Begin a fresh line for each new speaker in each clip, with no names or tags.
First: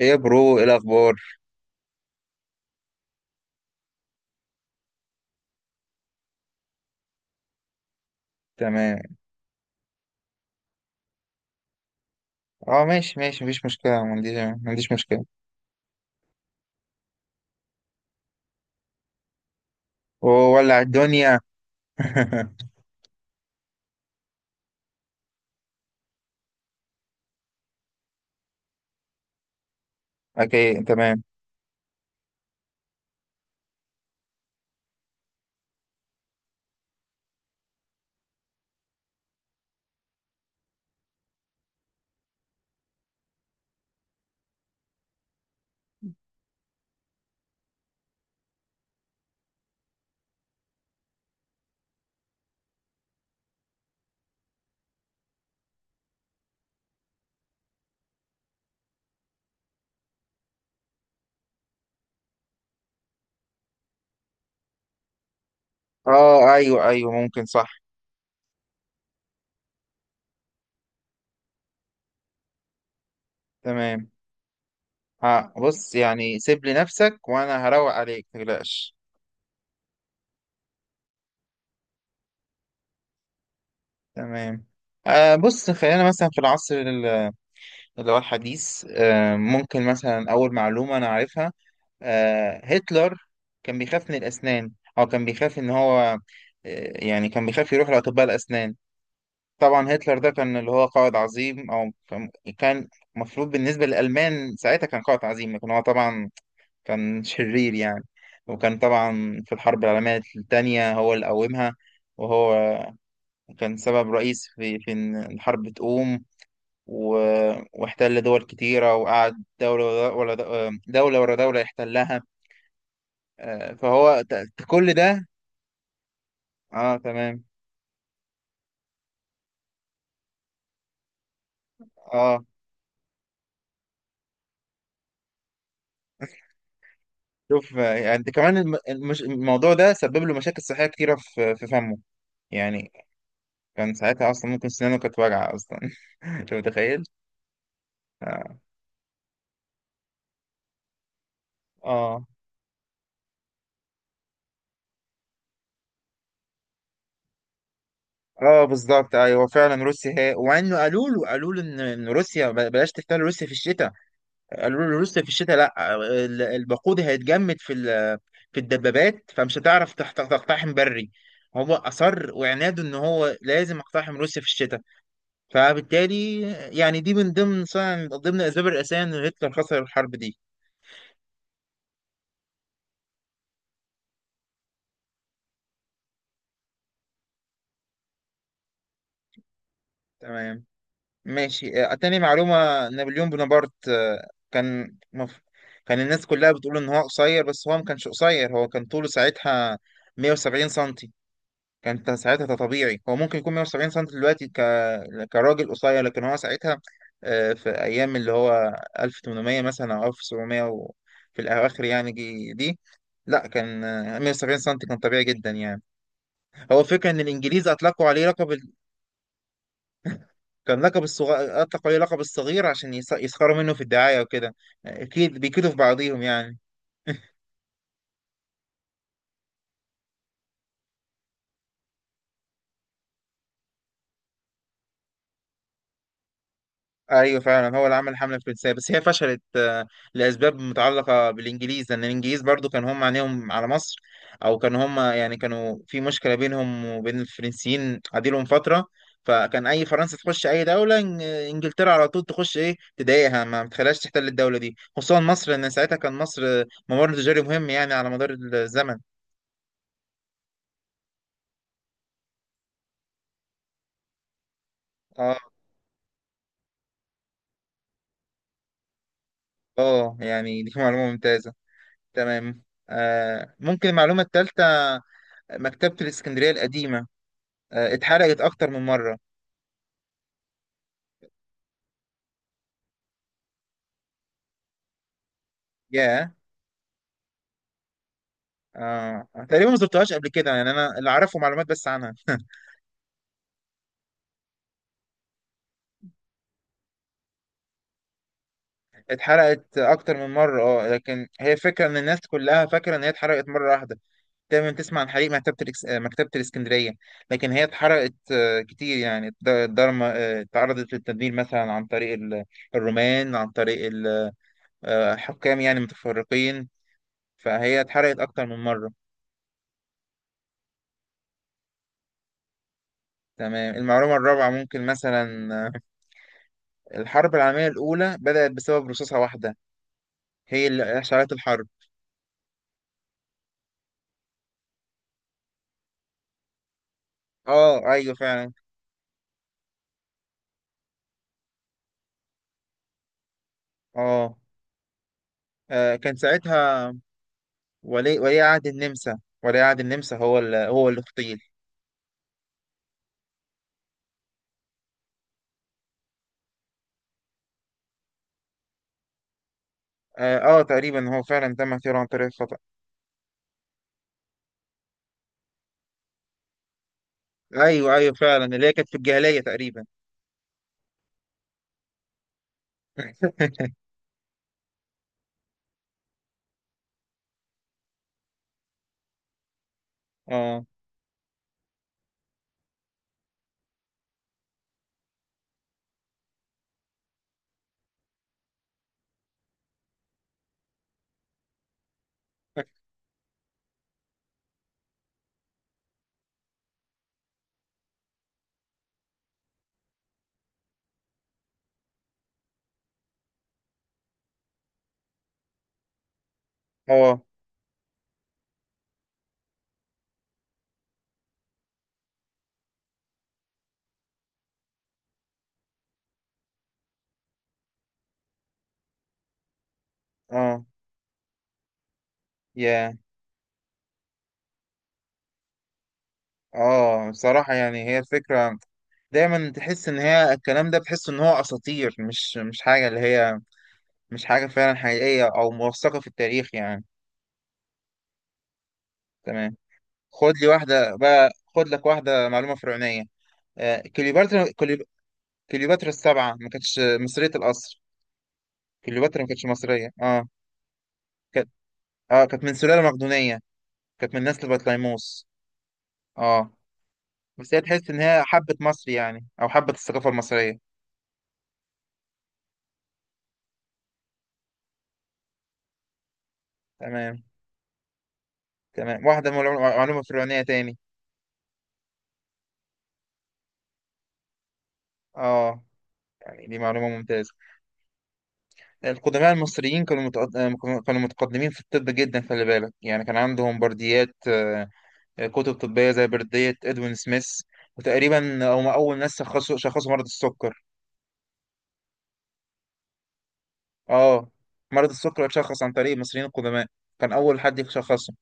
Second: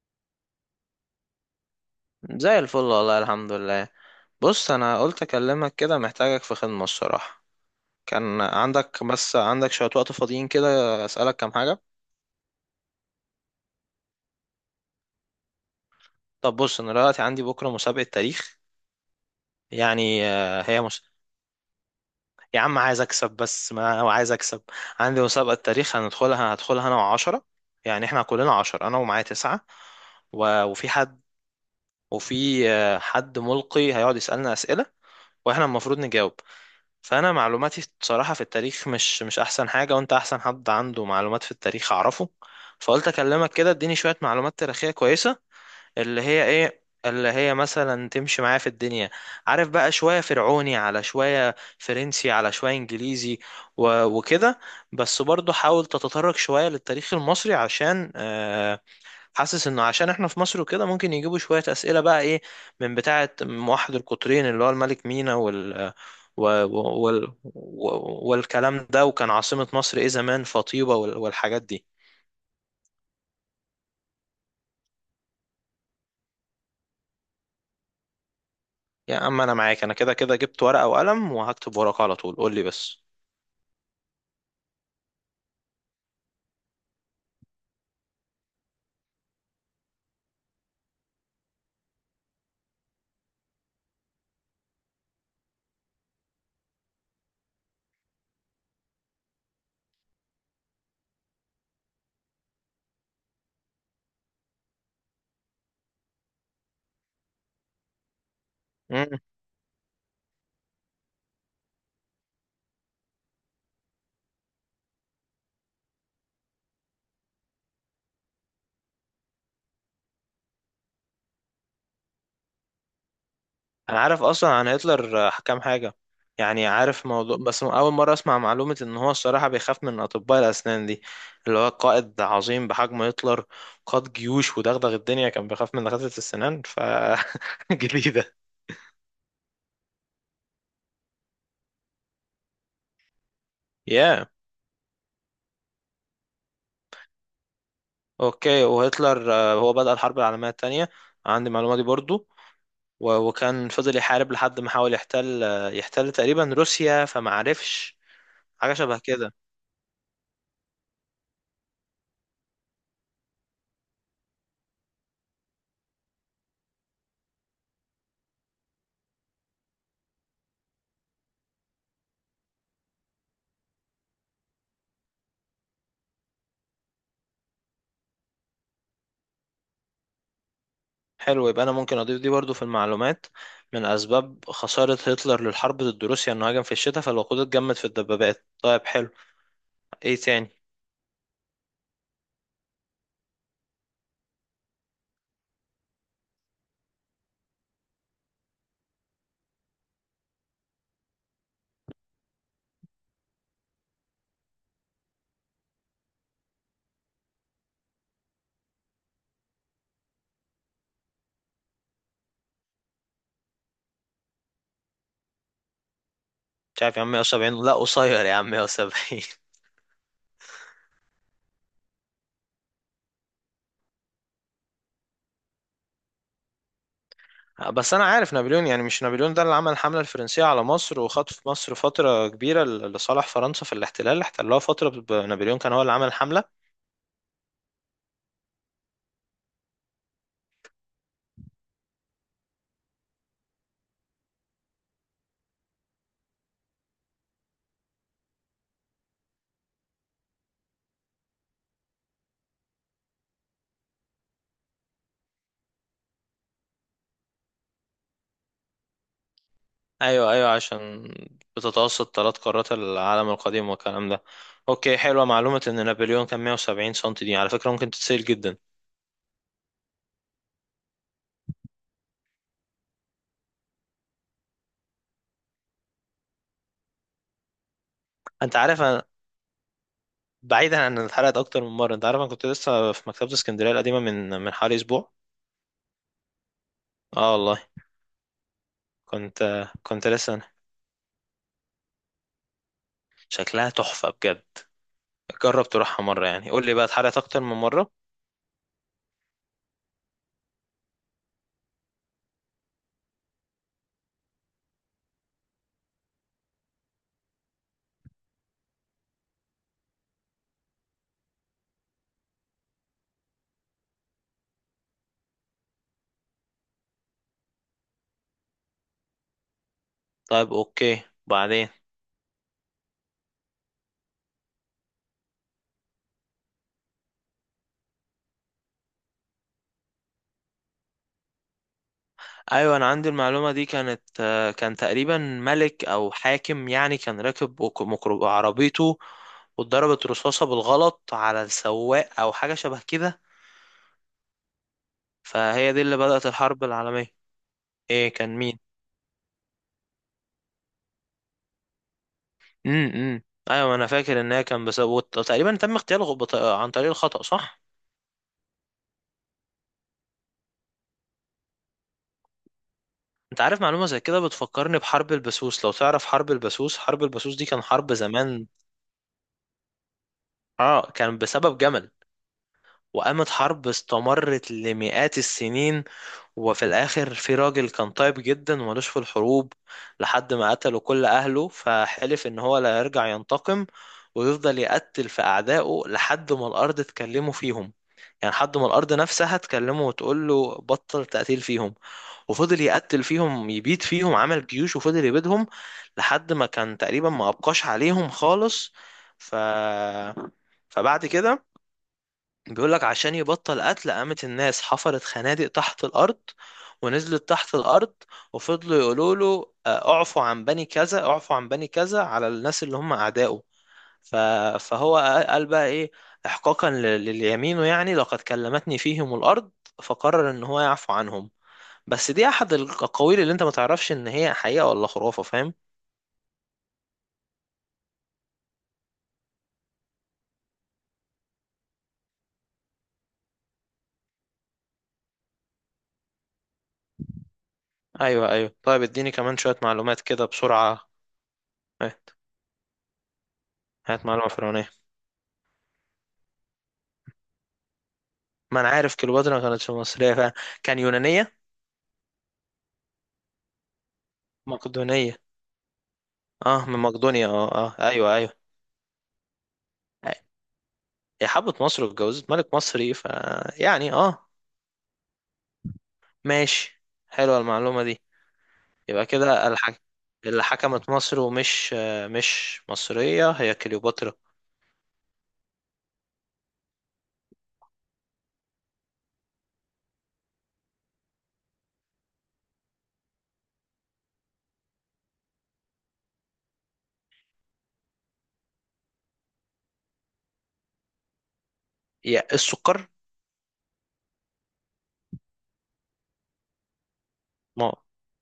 ايه يا برو، ايه الاخبار؟
زي الفل والله الحمد لله. بص، انا قلت اكلمك كده، محتاجك في خدمة الصراحة. كان
تمام.
عندك بس عندك شوية وقت فاضيين كده، اسألك كام حاجة.
اه ماشي ماشي، مفيش مشكله. ما عنديش مشكله.
طب بص، انا دلوقتي عندي بكرة مسابقة تاريخ، يعني
وولع
هي مش...
الدنيا.
يا عم عايز اكسب، بس ما هو عايز اكسب. عندي مسابقة تاريخ هندخلها، هدخلها انا وعشرة، يعني احنا كلنا عشرة، انا ومعايا تسعة.
اوكي
وفي حد،
تمام.
وفي حد ملقي هيقعد يسألنا أسئلة واحنا المفروض نجاوب. فانا معلوماتي بصراحه في التاريخ مش احسن حاجه، وانت احسن حد عنده معلومات في التاريخ اعرفه. فقلت اكلمك كده اديني شويه معلومات تاريخيه كويسه، اللي هي ايه، اللي هي مثلا تمشي معايا في الدنيا. عارف بقى شويه فرعوني على شويه فرنسي على شويه انجليزي وكده. بس برضو حاول تتطرق شويه للتاريخ المصري عشان حاسس انه عشان احنا في مصر وكده ممكن يجيبوا شوية اسئلة بقى ايه، من بتاعة موحد القطرين اللي هو الملك مينا وال...
اه ايوه ايوه، ممكن صح.
والكلام ده، وكان عاصمة مصر ايه زمان، فطيبة والحاجات دي.
تمام. بص، يعني سيب لي نفسك وانا هروق عليك، متقلقش.
يا اما انا معاك، انا كده كده جبت ورقة وقلم وهكتب ورقة على طول، قول لي بس.
تمام. بص، خلينا مثلا في العصر اللي هو الحديث. ممكن مثلا اول معلومه انا عارفها. هتلر كان بيخاف من الاسنان، او كان بيخاف ان هو يعني كان بيخاف يروح لاطباء الاسنان. طبعا هتلر ده كان اللي هو قائد عظيم، او كان. كان مفروض بالنسبه للالمان ساعتها كان قائد عظيم، لكن هو طبعا كان شرير يعني. وكان طبعا في الحرب العالميه الثانيه هو اللي قومها، وهو كان سبب رئيسي في ان الحرب تقوم. و... واحتل دول كتيره، وقعد دوله ورا دوله ورا دوله يحتلها.
انا عارف اصلا عن
كل
هتلر
ده.
كام حاجه، يعني
اه
عارف موضوع،
تمام.
بس اول مره اسمع معلومه ان هو الصراحه بيخاف من اطباء الاسنان دي. اللي هو قائد
اه،
عظيم بحجم هتلر، قاد جيوش ودغدغ الدنيا، كان بيخاف من دكاتره السنان ف
شوف. يعني
جديده.
كمان الموضوع ده سبب له مشاكل صحيه كتيره في فمه يعني. كان
يا
ساعتها اصلا ممكن سنانه كانت واجعه اصلا. انت متخيل؟ اه
اوكي، وهتلر هو بدأ الحرب العالميه الثانيه، عندي المعلومه دي
اه.
برضو. وكان فضل يحارب لحد ما حاول يحتل يحتل تقريبا روسيا، فما عرفش، حاجه شبه
بالظبط
كده.
ايوه فعلا روسيا هي. وانه قالوا له إن روسيا بلاش تحتل روسيا في الشتاء. قالوا له روسيا في الشتاء لا الوقود هيتجمد في في الدبابات، فمش هتعرف تقتحم بري. هو اصر وعناده ان هو لازم اقتحم روسيا في الشتاء، فبالتالي يعني دي من ضمن الاسباب الرئيسيه ان هتلر خسر الحرب دي.
حلو، يبقى انا ممكن اضيف دي برضو في المعلومات. من اسباب خسارة هتلر للحرب ضد روسيا انه هاجم في الشتاء فالوقود اتجمد في الدبابات. طيب حلو، ايه تاني؟
تمام ماشي. تاني معلومة: نابليون بونابرت. كان الناس كلها بتقول إن هو قصير، بس هو ما كانش قصير، هو كان طوله ساعتها 170 سنتي. ساعتها ده طبيعي، هو ممكن يكون 170 سنتي دلوقتي كراجل قصير، لكن هو ساعتها في أيام اللي هو 1800 مثلا، أو 1700 في الأواخر يعني، دي لا، كان 170 سنتي كان طبيعي جدا يعني.
مش
هو
عارف يا
فكرة
عم،
إن
170
الإنجليز
لا
أطلقوا
قصير،
عليه
يا عم
لقب،
170.
كان لقب الصغير، أطلقوا عليه لقب الصغير عشان يسخروا منه في الدعاية وكده، أكيد بيكيدوا في بعضيهم يعني.
بس انا عارف نابليون يعني، مش نابليون ده اللي عمل الحملة الفرنسية على مصر وخطف مصر فترة كبيرة لصالح فرنسا في الاحتلال اللي احتلوها فترة نابليون كان هو اللي عمل الحملة.
أيوه فعلا هو اللي عمل الحملة الفرنسية، بس هي فشلت لأسباب متعلقة بالإنجليز، لأن الإنجليز برضو كان هم عينيهم على مصر. أو كان هم يعني كانوا في مشكلة بينهم وبين الفرنسيين عديلهم فترة. فكان أي فرنسا تخش أي دولة، إنجلترا على طول تخش، إيه، تضايقها، ما بتخليهاش تحتل الدولة دي، خصوصا مصر، لأن ساعتها كان مصر ممر تجاري مهم يعني على مدار الزمن.
ايوه ايوه، عشان بتتوسط ثلاث قارات العالم القديم والكلام ده. اوكي، حلوة
اه
معلومة ان نابليون كان 170 سم، دي على فكرة ممكن تتسأل جدا.
اه، يعني دي معلومة ممتازة. تمام. ممكن المعلومة الثالثة: مكتبة الإسكندرية القديمة اتحرقت
انت
أكتر
عارف
من
انا،
مرة.
بعيدا عن ان اتحرقت اكتر من مره، انت عارف انا كنت لسه في مكتبه اسكندريه القديمه من حوالي اسبوع.
ياه.
اه والله. كنت
تقريبا ما
كنت
زرتهاش قبل
لسه،
كده يعني، أنا اللي أعرفه معلومات بس عنها.
شكلها تحفه بجد، جرب تروحها مره، يعني قول لي بقى، اتحرقت اكتر من مره.
اتحرقت أكتر من مرة اه، لكن هي فكرة إن الناس كلها فاكرة إن هي اتحرقت مرة واحدة. دايما تسمع عن حريق مكتبة الإكس... آه، مكتبة الإسكندرية، لكن هي اتحرقت كتير يعني. الضرمة تعرضت للتدمير مثلا عن طريق الرومان، عن طريق حكام يعني متفرقين. فهي اتحرقت أكتر من مرة.
طيب اوكي، بعدين.
تمام. المعلومة الرابعة ممكن مثلا الحرب العالمية الأولى بدأت بسبب رصاصة واحدة، هي اللي أشعلت الحرب.
ايوه انا عندي المعلومه دي، كانت كان تقريبا ملك او حاكم يعني، كان راكب
اه أيوه فعلا.
عربيته، واتضربت رصاصه بالغلط على السواق او حاجه شبه كده.
اه،
فهي دي اللي
كان
بدأت الحرب
ساعتها
العالميه. ايه كان
ولي
مين؟
عهد النمسا، هو اللي اغتيل.
امم امم. ايوه انا فاكر ان هي كان بسبب تقريبا تم اغتياله عن طريق الخطأ، صح؟
اه، تقريبا هو فعلا تم اغتياله عن طريق الخطأ.
انت عارف معلومه زي كده بتفكرني بحرب البسوس، لو تعرف حرب البسوس. حرب البسوس دي كان حرب
ايوه ايوه فعلا،
زمان،
اللي هي كانت في الجاهلية تقريبا.
اه كان بسبب جمل، وقامت حرب استمرت لمئات السنين. وفي الاخر في راجل كان طيب جدا ومالوش في الحروب، لحد ما
اه
قتلوا كل اهله فحلف ان هو لا يرجع ينتقم، ويفضل يقتل في اعدائه لحد ما الارض تكلمه فيهم. يعني لحد ما الارض نفسها تكلمه وتقول له بطل تقتيل فيهم. وفضل يقتل فيهم، يبيد فيهم، عمل جيوش وفضل يبيدهم، لحد ما كان تقريبا ما ابقاش عليهم خالص. ف، فبعد كده بيقول لك عشان يبطل قتل، قامت الناس حفرت خنادق تحت الأرض
اه
ونزلت تحت الأرض، وفضلوا يقولوا له اعفوا عن بني كذا، اعفوا عن بني كذا، على الناس اللي هم أعدائه. ف- فهو قال بقى إيه، إحقاقا لليمينه يعني، لقد كلمتني فيهم الأرض، فقرر إن هو
اه،
يعفو عنهم. بس دي أحد
يا
الأقاويل اللي أنت ما تعرفش إن هي حقيقة ولا خرافة، فاهم؟
اه، بصراحة يعني هي الفكرة دايما تحس ان هي الكلام ده، بتحس ان هو اساطير. مش حاجه فعلا حقيقيه او موثقه في التاريخ يعني.
أيوه أيوه، طيب اديني كمان
تمام.
شوية معلومات كده
خد لي
بسرعة.
واحده بقى، خد لك
إيه،
واحده معلومه فرعونيه. آه،
هات معلومة
كليوباترا
فرعونية.
كليو- كليوباترا السبعه ما كانتش مصريه الاصل.
ما انا عارف
كليوباترا ما
كليوباترا ما
كانتش
كانتش
مصريه،
مصرية
اه.
فعلا. كان يونانية،
كانت اه كانت من سلاله مقدونيه، كانت من نسل
مقدونية.
بطليموس. اه،
اه، من مقدونيا، اه
بس هي
اه،
تحس ان
ايوه
هي
ايوه.
حبه مصر يعني او حبه الثقافه المصريه.
هي حبت مصر واتجوزت ملك مصري ف، يعني اه، ماشي،
تمام.
حلوة المعلومة دي. يبقى
تمام، واحده
كده الحك...
معلومة فرعونيه
اللي
تاني.
حكمت مصر ومش مش مصرية هي كليوباترا.
اه يعني دي معلومه ممتازه. القدماء المصريين كانوا كانوا متقدمين في الطب جدا. خلي بالك يعني كان عندهم برديات كتب طبية زي بردية ادوين سميث، وتقريبا هم أول ناس شخصوا مرض السكر.
يا السكر.
اه، مرض السكر اتشخص عن طريق المصريين القدماء، كان أول حد
مو-
يشخصه.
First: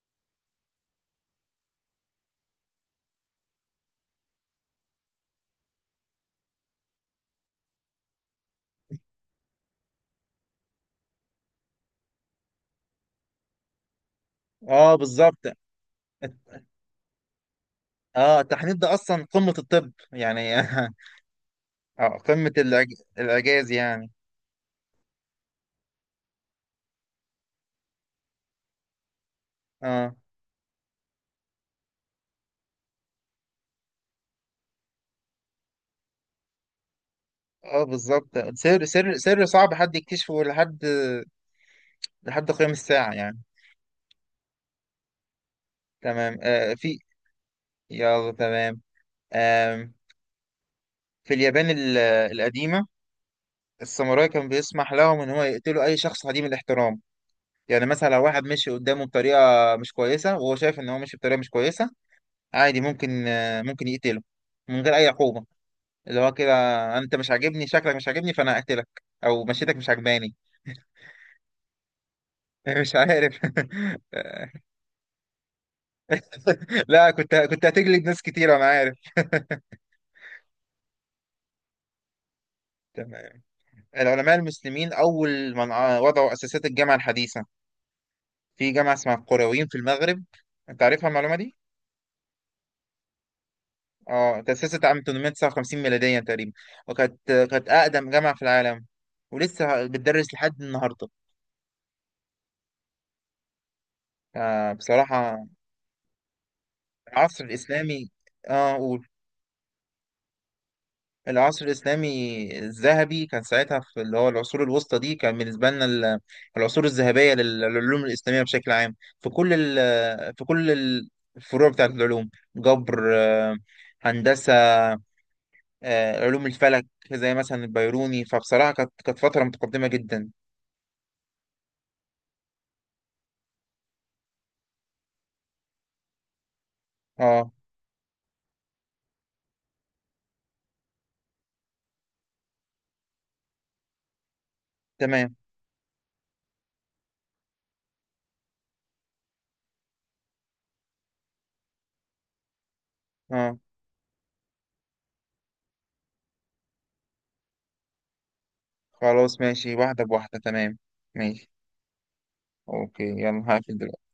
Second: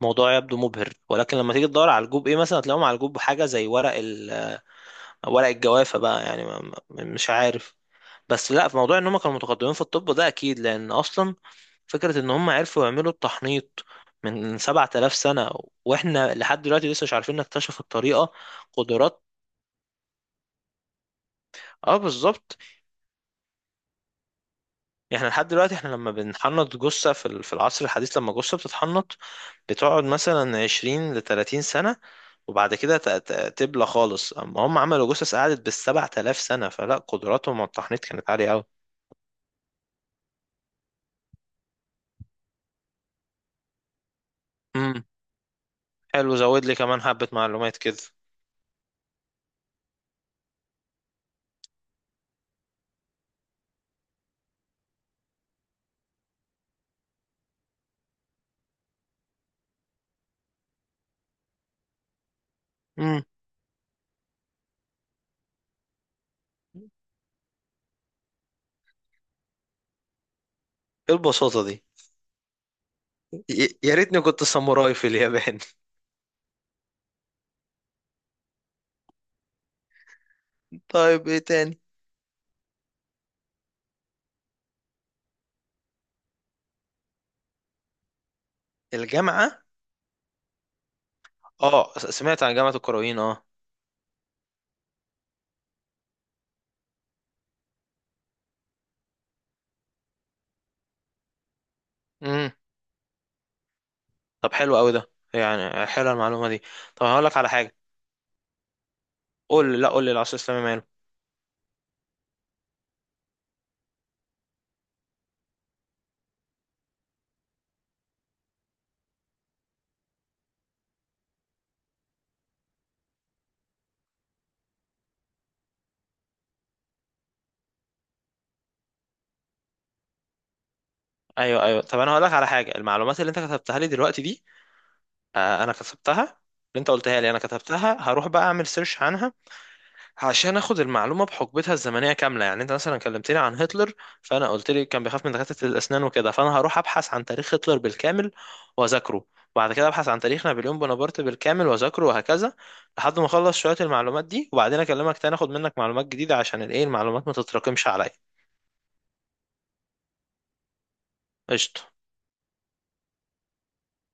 موضوع يبدو مبهر، ولكن لما تيجي تدور على الجوب ايه مثلا هتلاقيهم على الجوب حاجة زي ورق ال... ورق الجوافة بقى يعني، مش عارف. بس لا، في موضوع ان هم كانوا متقدمين في الطب ده اكيد، لان اصلا فكرة ان هم عرفوا يعملوا التحنيط من
اه
7000
بالظبط.
سنة،
الت-
واحنا لحد دلوقتي لسه مش عارفين نكتشف الطريقة.
اه التحنيط ده
قدرات،
أصلا قمة الطب يعني.
اه
اه، قمة
بالظبط.
الإعجاز يعني.
احنا لحد دلوقتي، احنا لما بنحنط جثة في ال... في العصر الحديث، لما جثة بتتحنط بتقعد
اه
مثلا 20 ل 30 سنة وبعد كده تبلى خالص، اما هم عملوا جثث قعدت بال 7000 سنة، فلا قدراتهم على
اه
التحنيط كانت عالية
بالظبط.
قوي.
سر صعب حد يكتشفه، لحد قيام الساعة يعني.
امم. حلو،
تمام.
زود
آه
لي
في
كمان حبة معلومات كده.
يلا تمام. آم، في اليابان القديمة، الساموراي كان بيسمح لهم إن هو يقتلوا أي شخص عديم الاحترام. يعني مثلا لو واحد مشي قدامه بطريقة مش كويسة، وهو شايف إن هو مشي بطريقة مش كويسة، عادي
امم،
ممكن يقتله من غير أي عقوبة. اللي هو كده: أنت مش عاجبني، شكلك مش عاجبني، فأنا هقتلك، أو مشيتك مش عجباني.
ايه البساطة دي؟
مش عارف.
يا ريتني كنت ساموراي في اليابان.
لا، كنت هتجلد ناس كتير أنا عارف.
طيب ايه تاني؟
تمام. العلماء المسلمين أول من وضعوا أساسات الجامعة الحديثة، في جامعة اسمها
الجامعة؟
القرويين في المغرب. انت عارفها المعلومة دي؟
اه، سمعت عن جامعة الكرويين، اه.
اه. تأسست عام 859 ميلاديا تقريبا، كانت أقدم جامعة في العالم، ولسه بتدرس لحد النهاردة.
امم. طب حلو قوي ده،
بصراحة،
يعني حلوه المعلومة دي. طب هقول لك
العصر
على حاجة.
الإسلامي. اه قول.
قول لي، لا قول لي، العصر الإسلامي ماله.
العصر الإسلامي الذهبي كان ساعتها في اللي هو العصور الوسطى دي، كان بالنسبة لنا العصور الذهبية للعلوم الإسلامية بشكل عام، في كل ال- في كل الفروع بتاعت العلوم: جبر، هندسة، علوم الفلك، زي مثلا البيروني. فبصراحة كانت فترة متقدمة جدا.
ايوه ايوه، طب انا هقول لك على حاجة. المعلومات اللي انت كتبتها لي دلوقتي دي، آه انا كتبتها، اللي انت قلتها لي انا
اه
كتبتها، هروح بقى اعمل سيرش عنها عشان اخد المعلومه بحقبتها الزمنيه كامله. يعني انت مثلا كلمتني عن هتلر، فانا قلت لي كان بيخاف من
تمام
دكاتره الاسنان وكده، فانا هروح ابحث عن تاريخ هتلر بالكامل واذاكره، وبعد كده ابحث عن تاريخ نابليون بونابرت بالكامل واذاكره، وهكذا، لحد ما اخلص
اه.
شويه المعلومات دي، وبعدين اكلمك تاني اخد منك معلومات جديده، عشان الايه المعلومات ما تتراكمش عليا.
خلاص ماشي، واحدة بواحدة. تمام ماشي.
قشطه.
اوكي، يلا هقفل دلوقتي.